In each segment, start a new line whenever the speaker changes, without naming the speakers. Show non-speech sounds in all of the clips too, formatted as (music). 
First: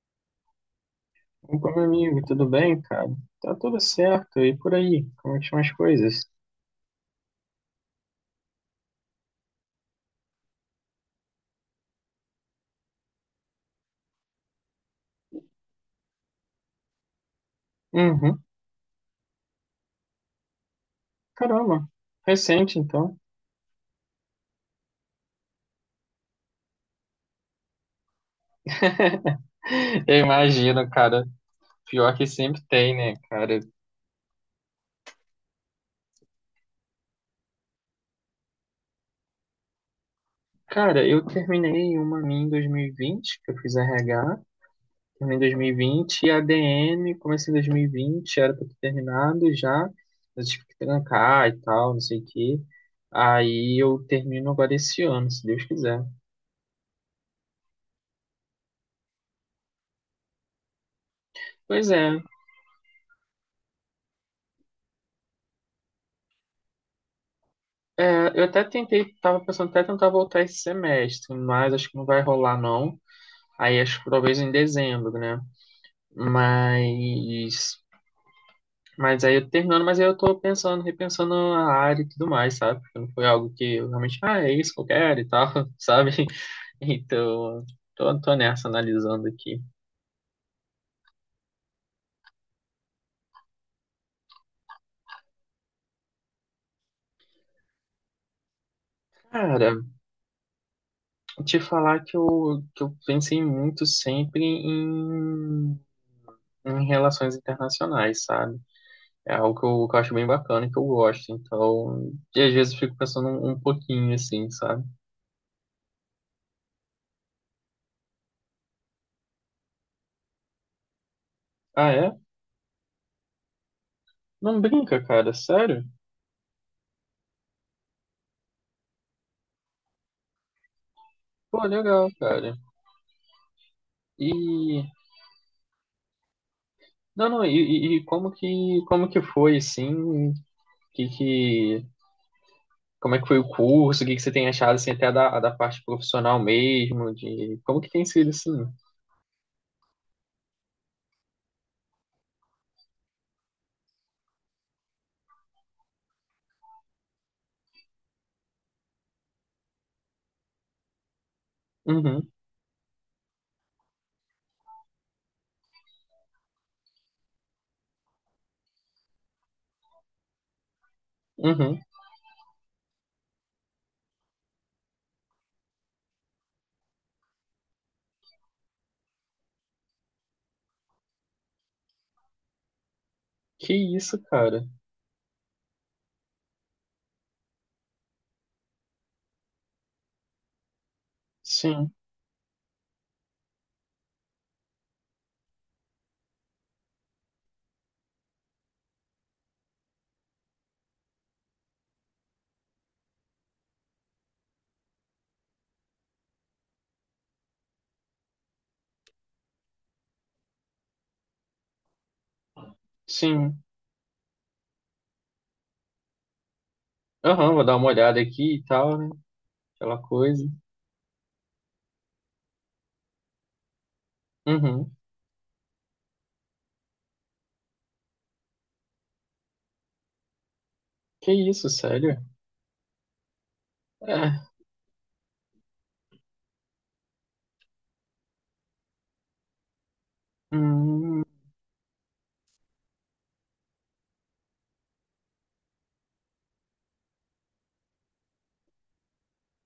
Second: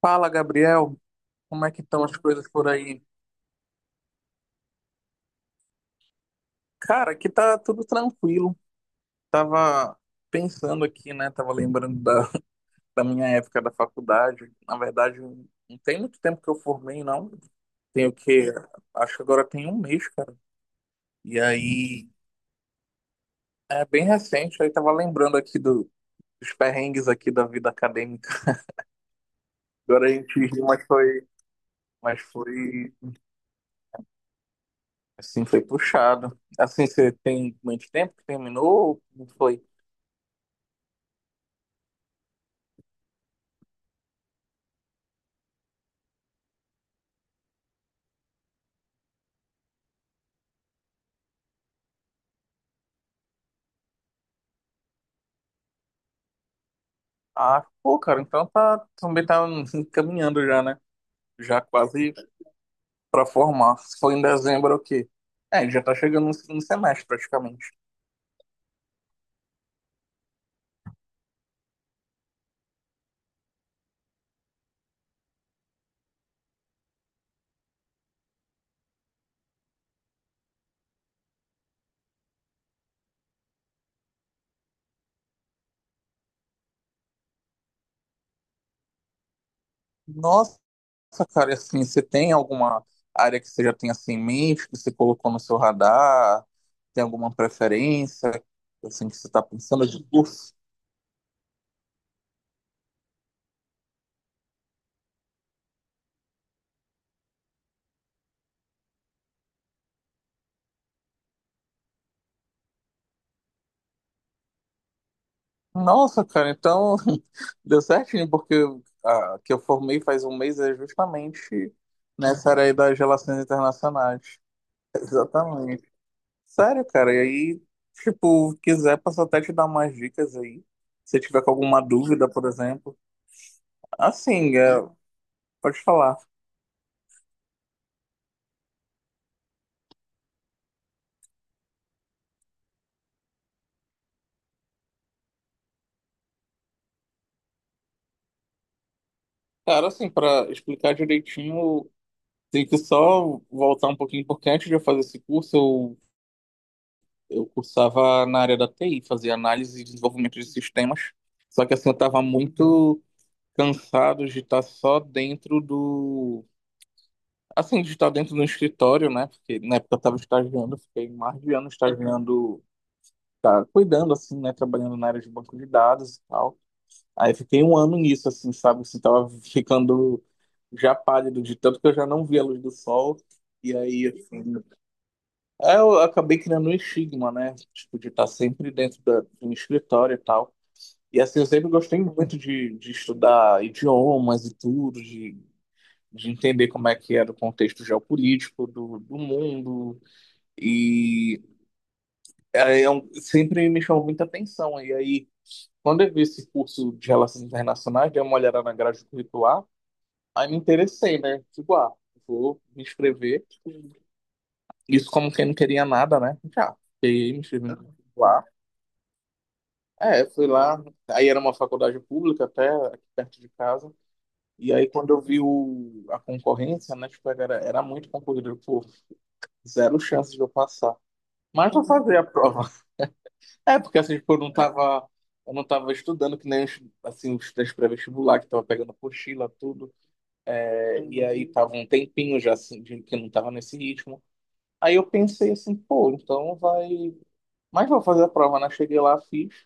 Fala, Gabriel. Como é
Opa,
que
meu
estão as
amigo, tudo
coisas por
bem,
aí?
cara? Tá tudo certo. E por aí, como é que estão as coisas?
Cara, aqui tá tudo tranquilo. Tava pensando aqui, né? Tava lembrando (laughs) da minha época da faculdade. Na verdade, não tem muito tempo que eu formei, não. Tem o
Uhum.
quê? Acho que agora tem um mês, cara. E
Caramba,
aí,
recente então.
é bem recente. Aí tava lembrando aqui dos perrengues aqui da vida acadêmica.
(laughs)
Agora a
Eu
gente riu, mas
imagino, cara.
foi,
Pior
mas
que sempre
foi,
tem, né, cara?
assim, foi puxado. Assim, você tem muito tempo que terminou? Não foi?
Cara, eu terminei uma minha em 2020, que eu fiz RH, terminei em 2020, e vinte, e a DM comecei em 2020, era pra ter terminado já, eu tive que trancar e tal, não sei o quê. Aí eu termino agora esse ano, se Deus quiser.
Ah, pô, cara, então tá, também tá (laughs) caminhando já, né? Já
Pois
quase
é.
pra formar. Se for em dezembro, é o quê? É, já tá chegando no segundo semestre, praticamente.
É, eu até tentei, tava pensando até tentar voltar esse semestre, mas acho que não vai rolar não. Aí acho que talvez em dezembro, né? Mas, mas aí eu terminando, mas aí eu tô pensando, repensando a área e tudo mais, sabe? Porque não foi algo que eu realmente, ah, é isso que eu quero e tal, (laughs) sabe? Então, tô nessa analisando aqui.
Nossa, cara, e assim, você tem alguma área que você já tem assim em mente, que você colocou no seu radar? Tem alguma preferência, assim, que você tá
Cara,
pensando de curso?
te falar que que eu pensei muito sempre em, em relações internacionais, sabe? É algo que que eu acho bem bacana e que eu gosto. Então, e às vezes eu fico pensando um pouquinho assim, sabe?
Nossa, cara, então (laughs) deu certinho, porque a que eu formei faz um mês é justamente
Ah, é?
nessa área aí das relações internacionais.
Não brinca, cara, sério?
Exatamente. Sério, cara, e aí, tipo, quiser, posso até te dar umas dicas aí. Se tiver com
Pô,
alguma
legal,
dúvida, por
cara.
exemplo. Assim, é,
E
pode falar.
não, não, e como que foi assim? Que como é que foi o curso? O que que você tem achado assim até da, da parte profissional mesmo, de como que tem sido assim?
Cara, assim, pra explicar direitinho, tem que só voltar um pouquinho, porque antes de eu fazer esse curso, eu cursava na área da TI, fazia análise e desenvolvimento de sistemas. Só que, assim, eu tava
Uhum,
muito cansado de estar só dentro do. Assim, de estar dentro do escritório, né? Porque na época eu tava estagiando, eu fiquei mais de ano
uhum.
estagiando, tá cuidando, assim, né? Trabalhando na área de banco de dados e tal. Aí fiquei um ano nisso, assim, sabe? Assim, tava ficando já pálido de tanto que eu já não via a luz do sol.
Que
E aí,
isso,
assim,
cara?
aí eu acabei criando um estigma, né? Tipo, de estar sempre dentro do escritório e tal. E assim, eu sempre
Sim,
gostei muito de estudar idiomas e tudo, de entender como é que era o contexto geopolítico do mundo. E sempre me chamou muita atenção. E aí, quando eu vi esse curso de Relações Internacionais, dei uma olhada na grade curricular, aí me interessei, né? Tipo, ah, vou me inscrever.
sim.
Isso como quem não queria nada, né? Já, peguei, me
Aham, vou
inscrevi
dar
no
uma olhada
curricular.
aqui e tal, né? Aquela
É,
coisa.
fui lá, aí era uma faculdade pública até, aqui perto de casa. E aí
Uhum.
quando eu vi a concorrência, né? Tipo, era muito concorrido, pô, zero chance de eu passar.
Que isso,
Mas vou
sério?
fazer a prova. (laughs) É, porque assim, tipo, eu não
É.
tava, eu não tava estudando que nem, assim, os testes pré-vestibular, que tava pegando apostila, tudo.
Hum,
E aí tava um tempinho já assim, que não tava nesse ritmo. Aí eu pensei assim, pô, então vai. Mas vou fazer a prova, né? Cheguei lá, fiz.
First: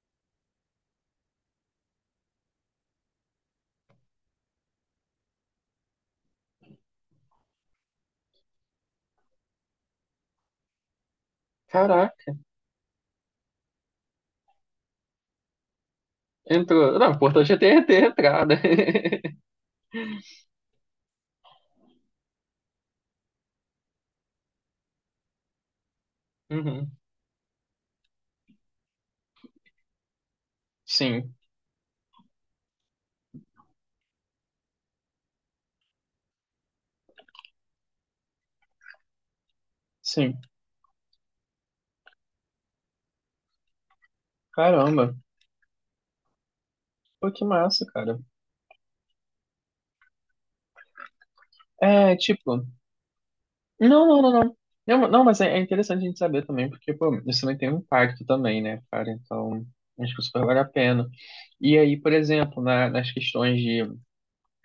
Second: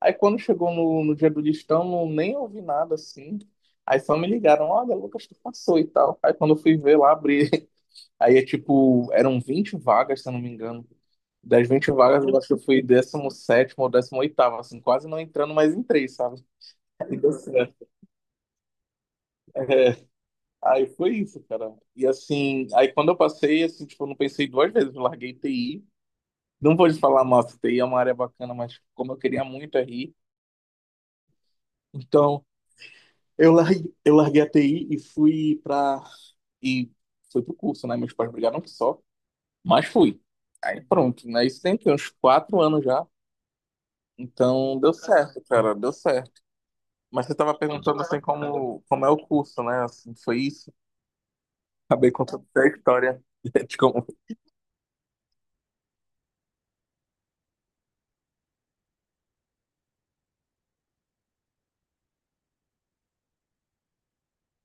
Aí quando chegou no dia do listão, não, nem ouvi nada assim. Aí só me ligaram, olha, Lucas, tu passou e tal. Aí quando eu fui ver lá, abri. (laughs) Aí é tipo, eram 20 vagas, se eu não me engano. Das 20 vagas,
caraca.
eu acho que eu fui 17º ou 18º assim, quase não entrando, mas entrei, sabe?
Entrou.
(laughs)
Não, o
Aí deu
importante é ter,
certo.
ter entrada. (laughs)
É. Aí foi isso, cara. E assim, aí quando eu passei, assim, tipo, eu não pensei duas vezes, eu larguei TI. Não vou
Uhum.
te falar, nossa, TI é uma área bacana, mas como eu queria muito RI,
Sim,
então eu larguei a TI e fui pra. E fui pro curso, né? Meus pais brigaram que só, mas fui.
sim.
Aí pronto, né? Isso tem que uns 4 anos já. Então deu
Caramba.
certo, cara, deu certo. Mas
Pô,
você
que
tava
massa,
perguntando
cara.
assim como é o curso, né? Assim, foi isso. Acabei
É,
contando
tipo. Não,
até a história (laughs) de
não,
como.
não, não. Não, não, mas é, é interessante a gente saber também, porque, pô, isso também tem um impacto também, né, cara? Então, acho que super vale a pena. E aí, por exemplo, nas questões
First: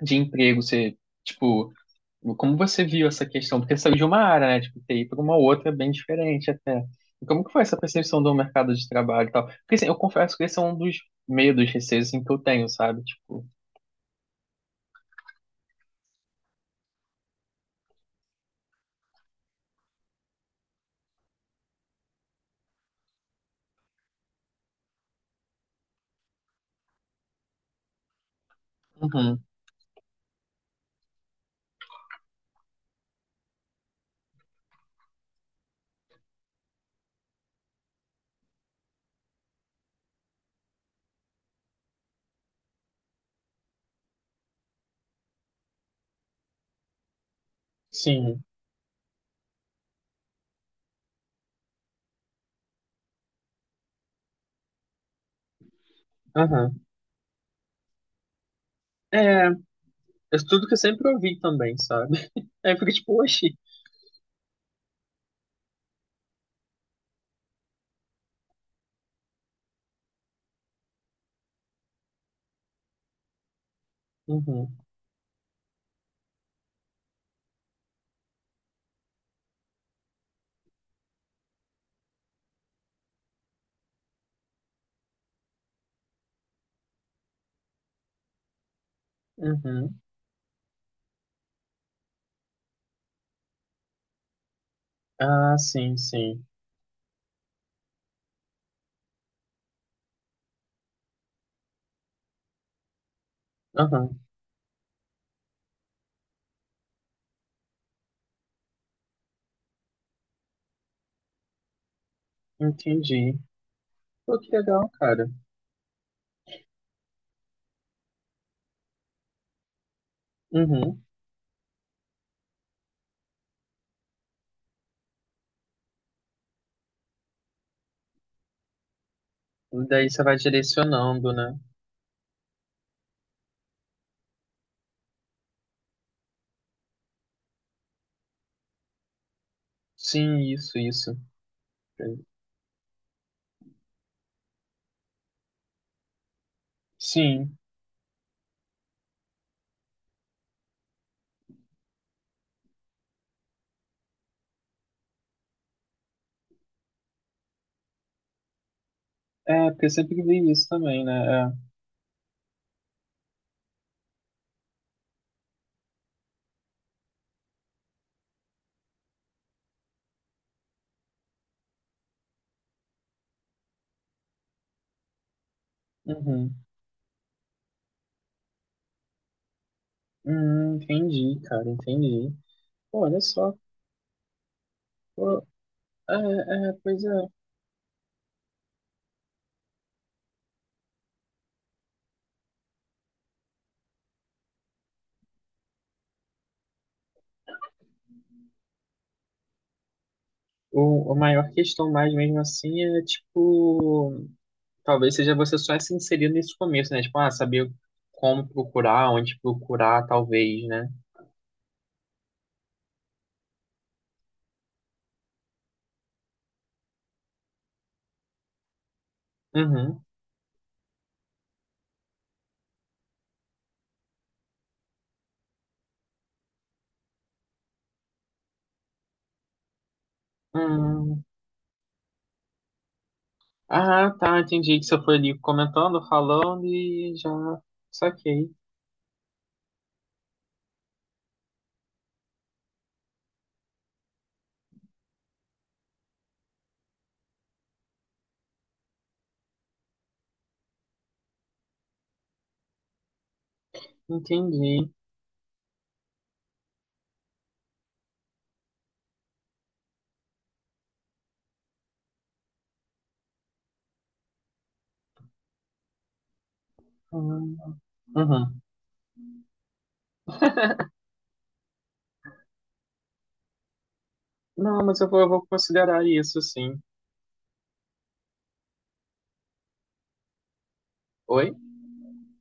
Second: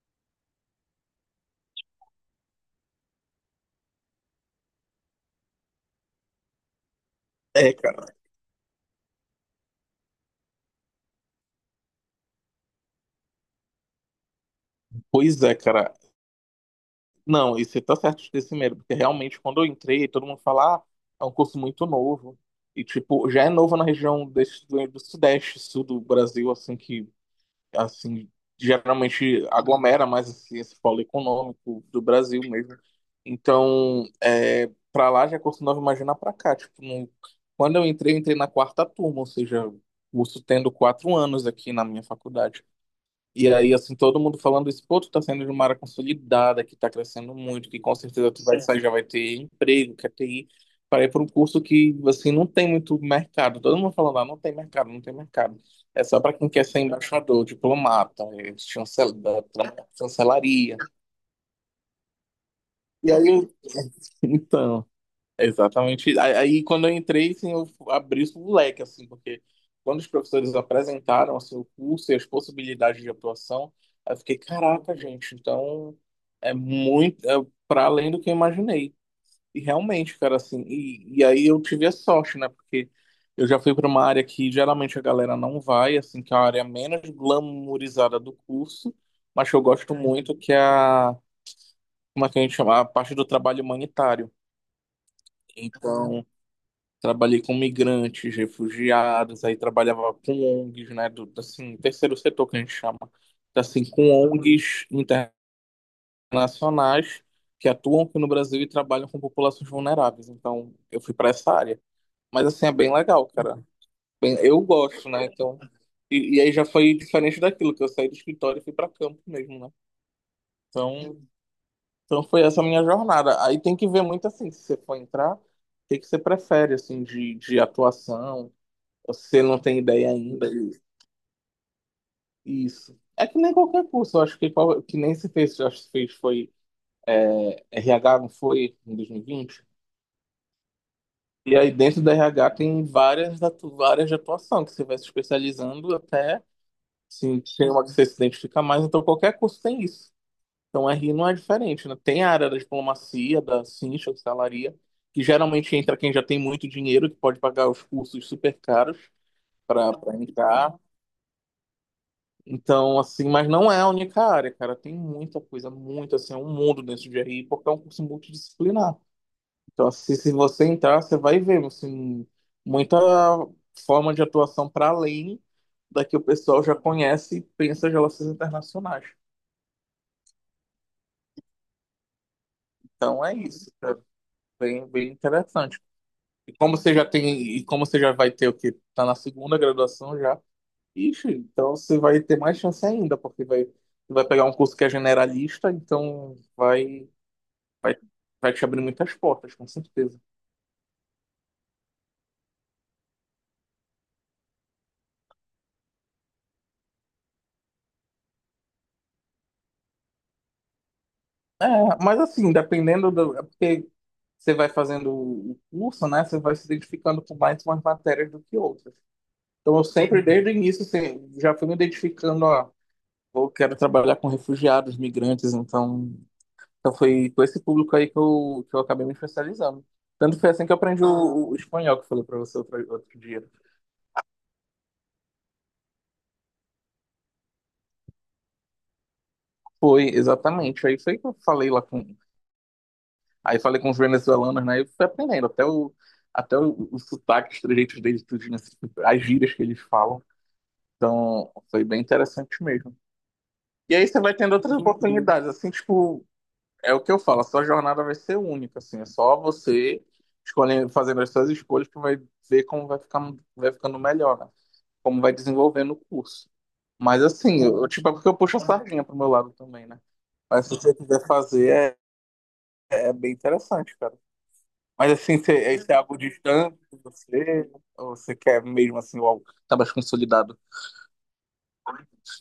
de emprego, você, tipo. Como você viu essa questão? Porque saiu de uma área, né? Tipo, TI para uma outra é bem diferente até. E como que foi
É,
essa
cara.
percepção do mercado de trabalho e tal? Porque assim, eu confesso que esse é um dos medos, receios assim, que eu tenho, sabe? Tipo,
Pois é, cara. Não, e você tá certo de ter esse medo, porque realmente quando eu entrei, todo mundo fala, ah, é um curso muito novo. E, tipo, já é novo na região desse, do Sudeste, Sul do Brasil, assim, que, assim,
uhum.
geralmente aglomera mais assim, esse polo econômico do Brasil mesmo. Então, é, pra lá já é curso novo, imagina pra cá. Tipo, quando eu entrei na quarta turma, ou seja, o curso tendo 4 anos aqui na minha faculdade. E aí, assim, todo mundo falando isso, pô, tu tá saindo de uma área consolidada, que tá crescendo muito, que com certeza
Sim.
tu vai sair, já vai ter emprego, quer ter ir para ir para um curso que, assim, não tem muito mercado. Todo mundo falando, ah, não tem mercado, não tem mercado. É só para quem quer
Aham.
ser embaixador, diplomata, eh, chancel- da-
É,
da
é tudo que
chancelaria.
eu sempre ouvi também, sabe? (laughs) Aí porque
E
tipo,
aí,
oxi.
então, exatamente. Aí, quando eu entrei, assim, eu abri o leque, assim, porque quando os professores apresentaram, assim, o curso e as possibilidades de atuação, aí eu fiquei,
Uhum,
caraca, gente, então é muito, é para além do que eu imaginei. E realmente, cara, assim, e aí eu tive a sorte, né, porque eu já fui para uma área que geralmente a galera não vai, assim, que é a área menos glamourizada do curso, mas que eu gosto
uhum.
muito, que é a, como é que a gente chama? A parte do trabalho humanitário.
Ah, sim,
Então,
sim.
trabalhei com migrantes, refugiados, aí trabalhava com ONGs, né, do, assim, terceiro setor que a gente chama. Então, assim,
Aham,
com ONGs internacionais que atuam aqui no Brasil e trabalham com populações vulneráveis. Então, eu fui para essa área. Mas assim é bem legal,
entendi.
cara. Bem,
Pô, que
eu
legal,
gosto, né?
cara.
Então, e aí já foi diferente daquilo que eu saí do escritório e fui para campo mesmo, né?
Uhum.
Então, então, foi essa a minha jornada. Aí tem que ver muito assim, se você for entrar, o que que você prefere assim de atuação. Você não tem ideia
Daí você vai
ainda.
direcionando, né?
Isso. É que nem qualquer curso, eu acho que, que nem se fez, eu acho que fez foi RH, não foi, em 2020? E vinte.
Sim, isso, isso.
E aí dentro da RH tem várias de atuação, que você vai se especializando até, assim,
Sim.
tem uma que você se identifica mais, então qualquer curso tem isso. Então RI não é diferente, né? Tem a área da diplomacia, da cincha, da que geralmente entra quem já tem muito dinheiro, que pode pagar os cursos super caros
É, porque eu
para
sempre vi isso
entrar.
também, né? É.
Então, assim, mas não é a única área, cara. Tem muita coisa, muito, assim, é um mundo dentro de RI, porque é um curso multidisciplinar. Então, assim, se você entrar, você vai ver, assim, muita forma de atuação para além da que o
Uhum.
pessoal já conhece e pensa as relações internacionais.
Entendi, cara, entendi. Pô, olha
Então, é
só.
isso, cara. Bem, bem
Pô,
interessante.
é, é, pois é.
E como você já vai ter o quê? Tá na segunda graduação já. Ixi, então você vai ter mais chance ainda, porque vai pegar um curso que é generalista, então Vai, vai te abrir muitas portas, com certeza.
O, a maior questão mais mesmo assim é, tipo, talvez seja você só se inserir nesse começo, né? Tipo, ah, saber como procurar, onde procurar, talvez, né?
É, mas assim, dependendo do. É porque você vai fazendo o curso, né? Você vai se identificando com mais umas matérias do que outras. Então, eu
Uhum.
sempre, desde o início, assim, já fui me identificando, ó, eu quero trabalhar com refugiados, migrantes, então, foi com esse público aí que eu acabei me especializando. Tanto foi assim que eu aprendi
Hum.
o espanhol, que eu falei para você outro dia.
Ah, tá, entendi que você foi ali comentando, falando e já saquei.
Foi, exatamente. Aí foi que eu falei lá com, Aí falei com os venezuelanos, né? E fui aprendendo até o sotaque, os trejeitos deles, tudo, né? As gírias que eles falam. Então, foi bem interessante mesmo. E aí você vai tendo outras
Entendi.
oportunidades, assim, tipo, é o que eu falo, a sua jornada vai ser única, assim, é só você escolhendo, fazendo as suas escolhas que vai ver como vai ficar, vai ficando melhor, né? Como vai desenvolvendo o curso. Mas
Hum.
assim, eu, tipo, é porque eu puxo a
Uhum.
sardinha pro meu lado também, né? Mas se você quiser fazer, é bem interessante, cara.
Não, mas
Mas
eu
assim,
vou
esse é
considerar
algo
isso,
distante
sim.
de você? Ou você quer mesmo assim algo que tá mais consolidado?
Oi?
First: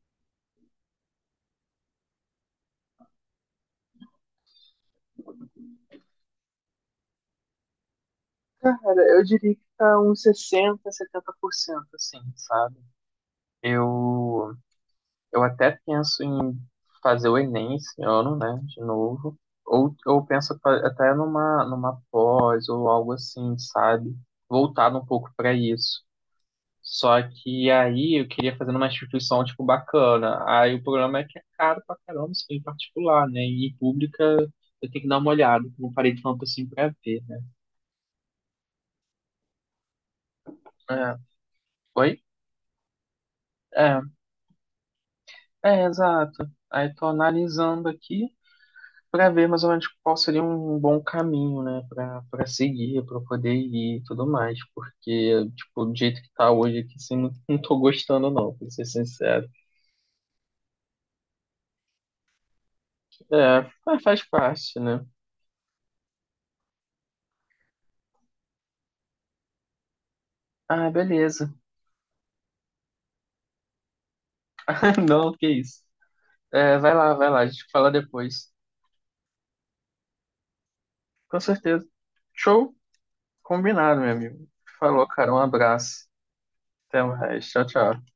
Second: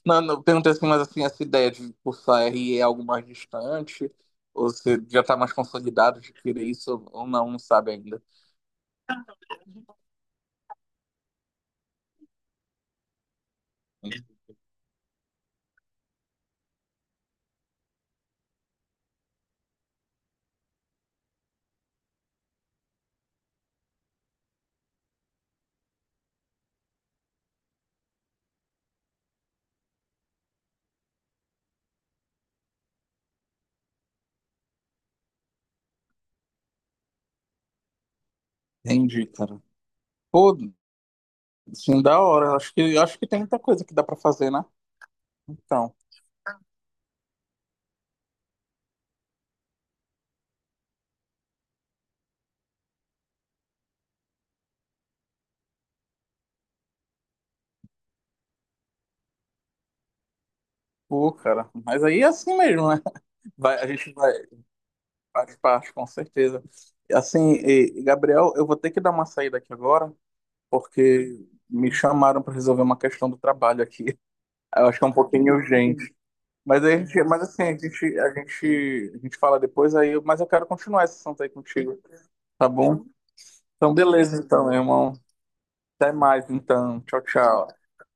Não, não, eu perguntei assim, mas assim, essa ideia de cursar RI é algo mais distante? Ou você já tá mais consolidado de querer isso ou não, não sabe ainda?
Cara, eu diria que tá uns 60 70% assim, sabe? Eu, eu até penso em fazer o Enem esse ano, né, de novo. Ou eu penso até numa pós ou algo assim, sabe? Voltado um pouco para isso. Só que aí eu queria fazer numa instituição, tipo, bacana. Aí o problema é que é caro pra caramba, isso em particular, né? E em pública eu tenho que dar uma olhada, que eu não parei tanto assim pra ver, né?
Entendi, cara. Pô,
É.
assim, da
Oi?
hora. Acho que tem muita coisa que
É.
dá pra fazer, né?
É,
Então,
exato. Aí tô analisando aqui para ver mais ou menos qual seria um bom caminho, né, para seguir, para poder ir e tudo mais, porque tipo, do jeito que tá hoje aqui, assim, não tô gostando não, pra ser sincero.
pô, cara. Mas aí é assim mesmo, né? (laughs)
É,
Vai, a
mas
gente
faz
vai,
parte, né?
faz parte, com certeza. Assim, assim, e, Gabriel, eu vou ter que dar uma saída aqui agora,
Ah,
porque
beleza.
me chamaram para resolver uma questão do trabalho aqui. (laughs) Eu acho que
(laughs)
é um
Não, que
pouquinho
isso.
urgente.
É, vai lá,
Mas
a
assim,
gente
a
fala
gente, a
depois.
gente, a gente fala depois aí, mas eu quero continuar essa sessão
Com
aí
certeza.
contigo, tá
Show?
bom? Então,
Combinado, meu
beleza,
amigo.
então, meu
Falou,
irmão.
cara, um abraço.
Até mais, então.
Até
Tchau,
mais. Tchau,
tchau.
tchau.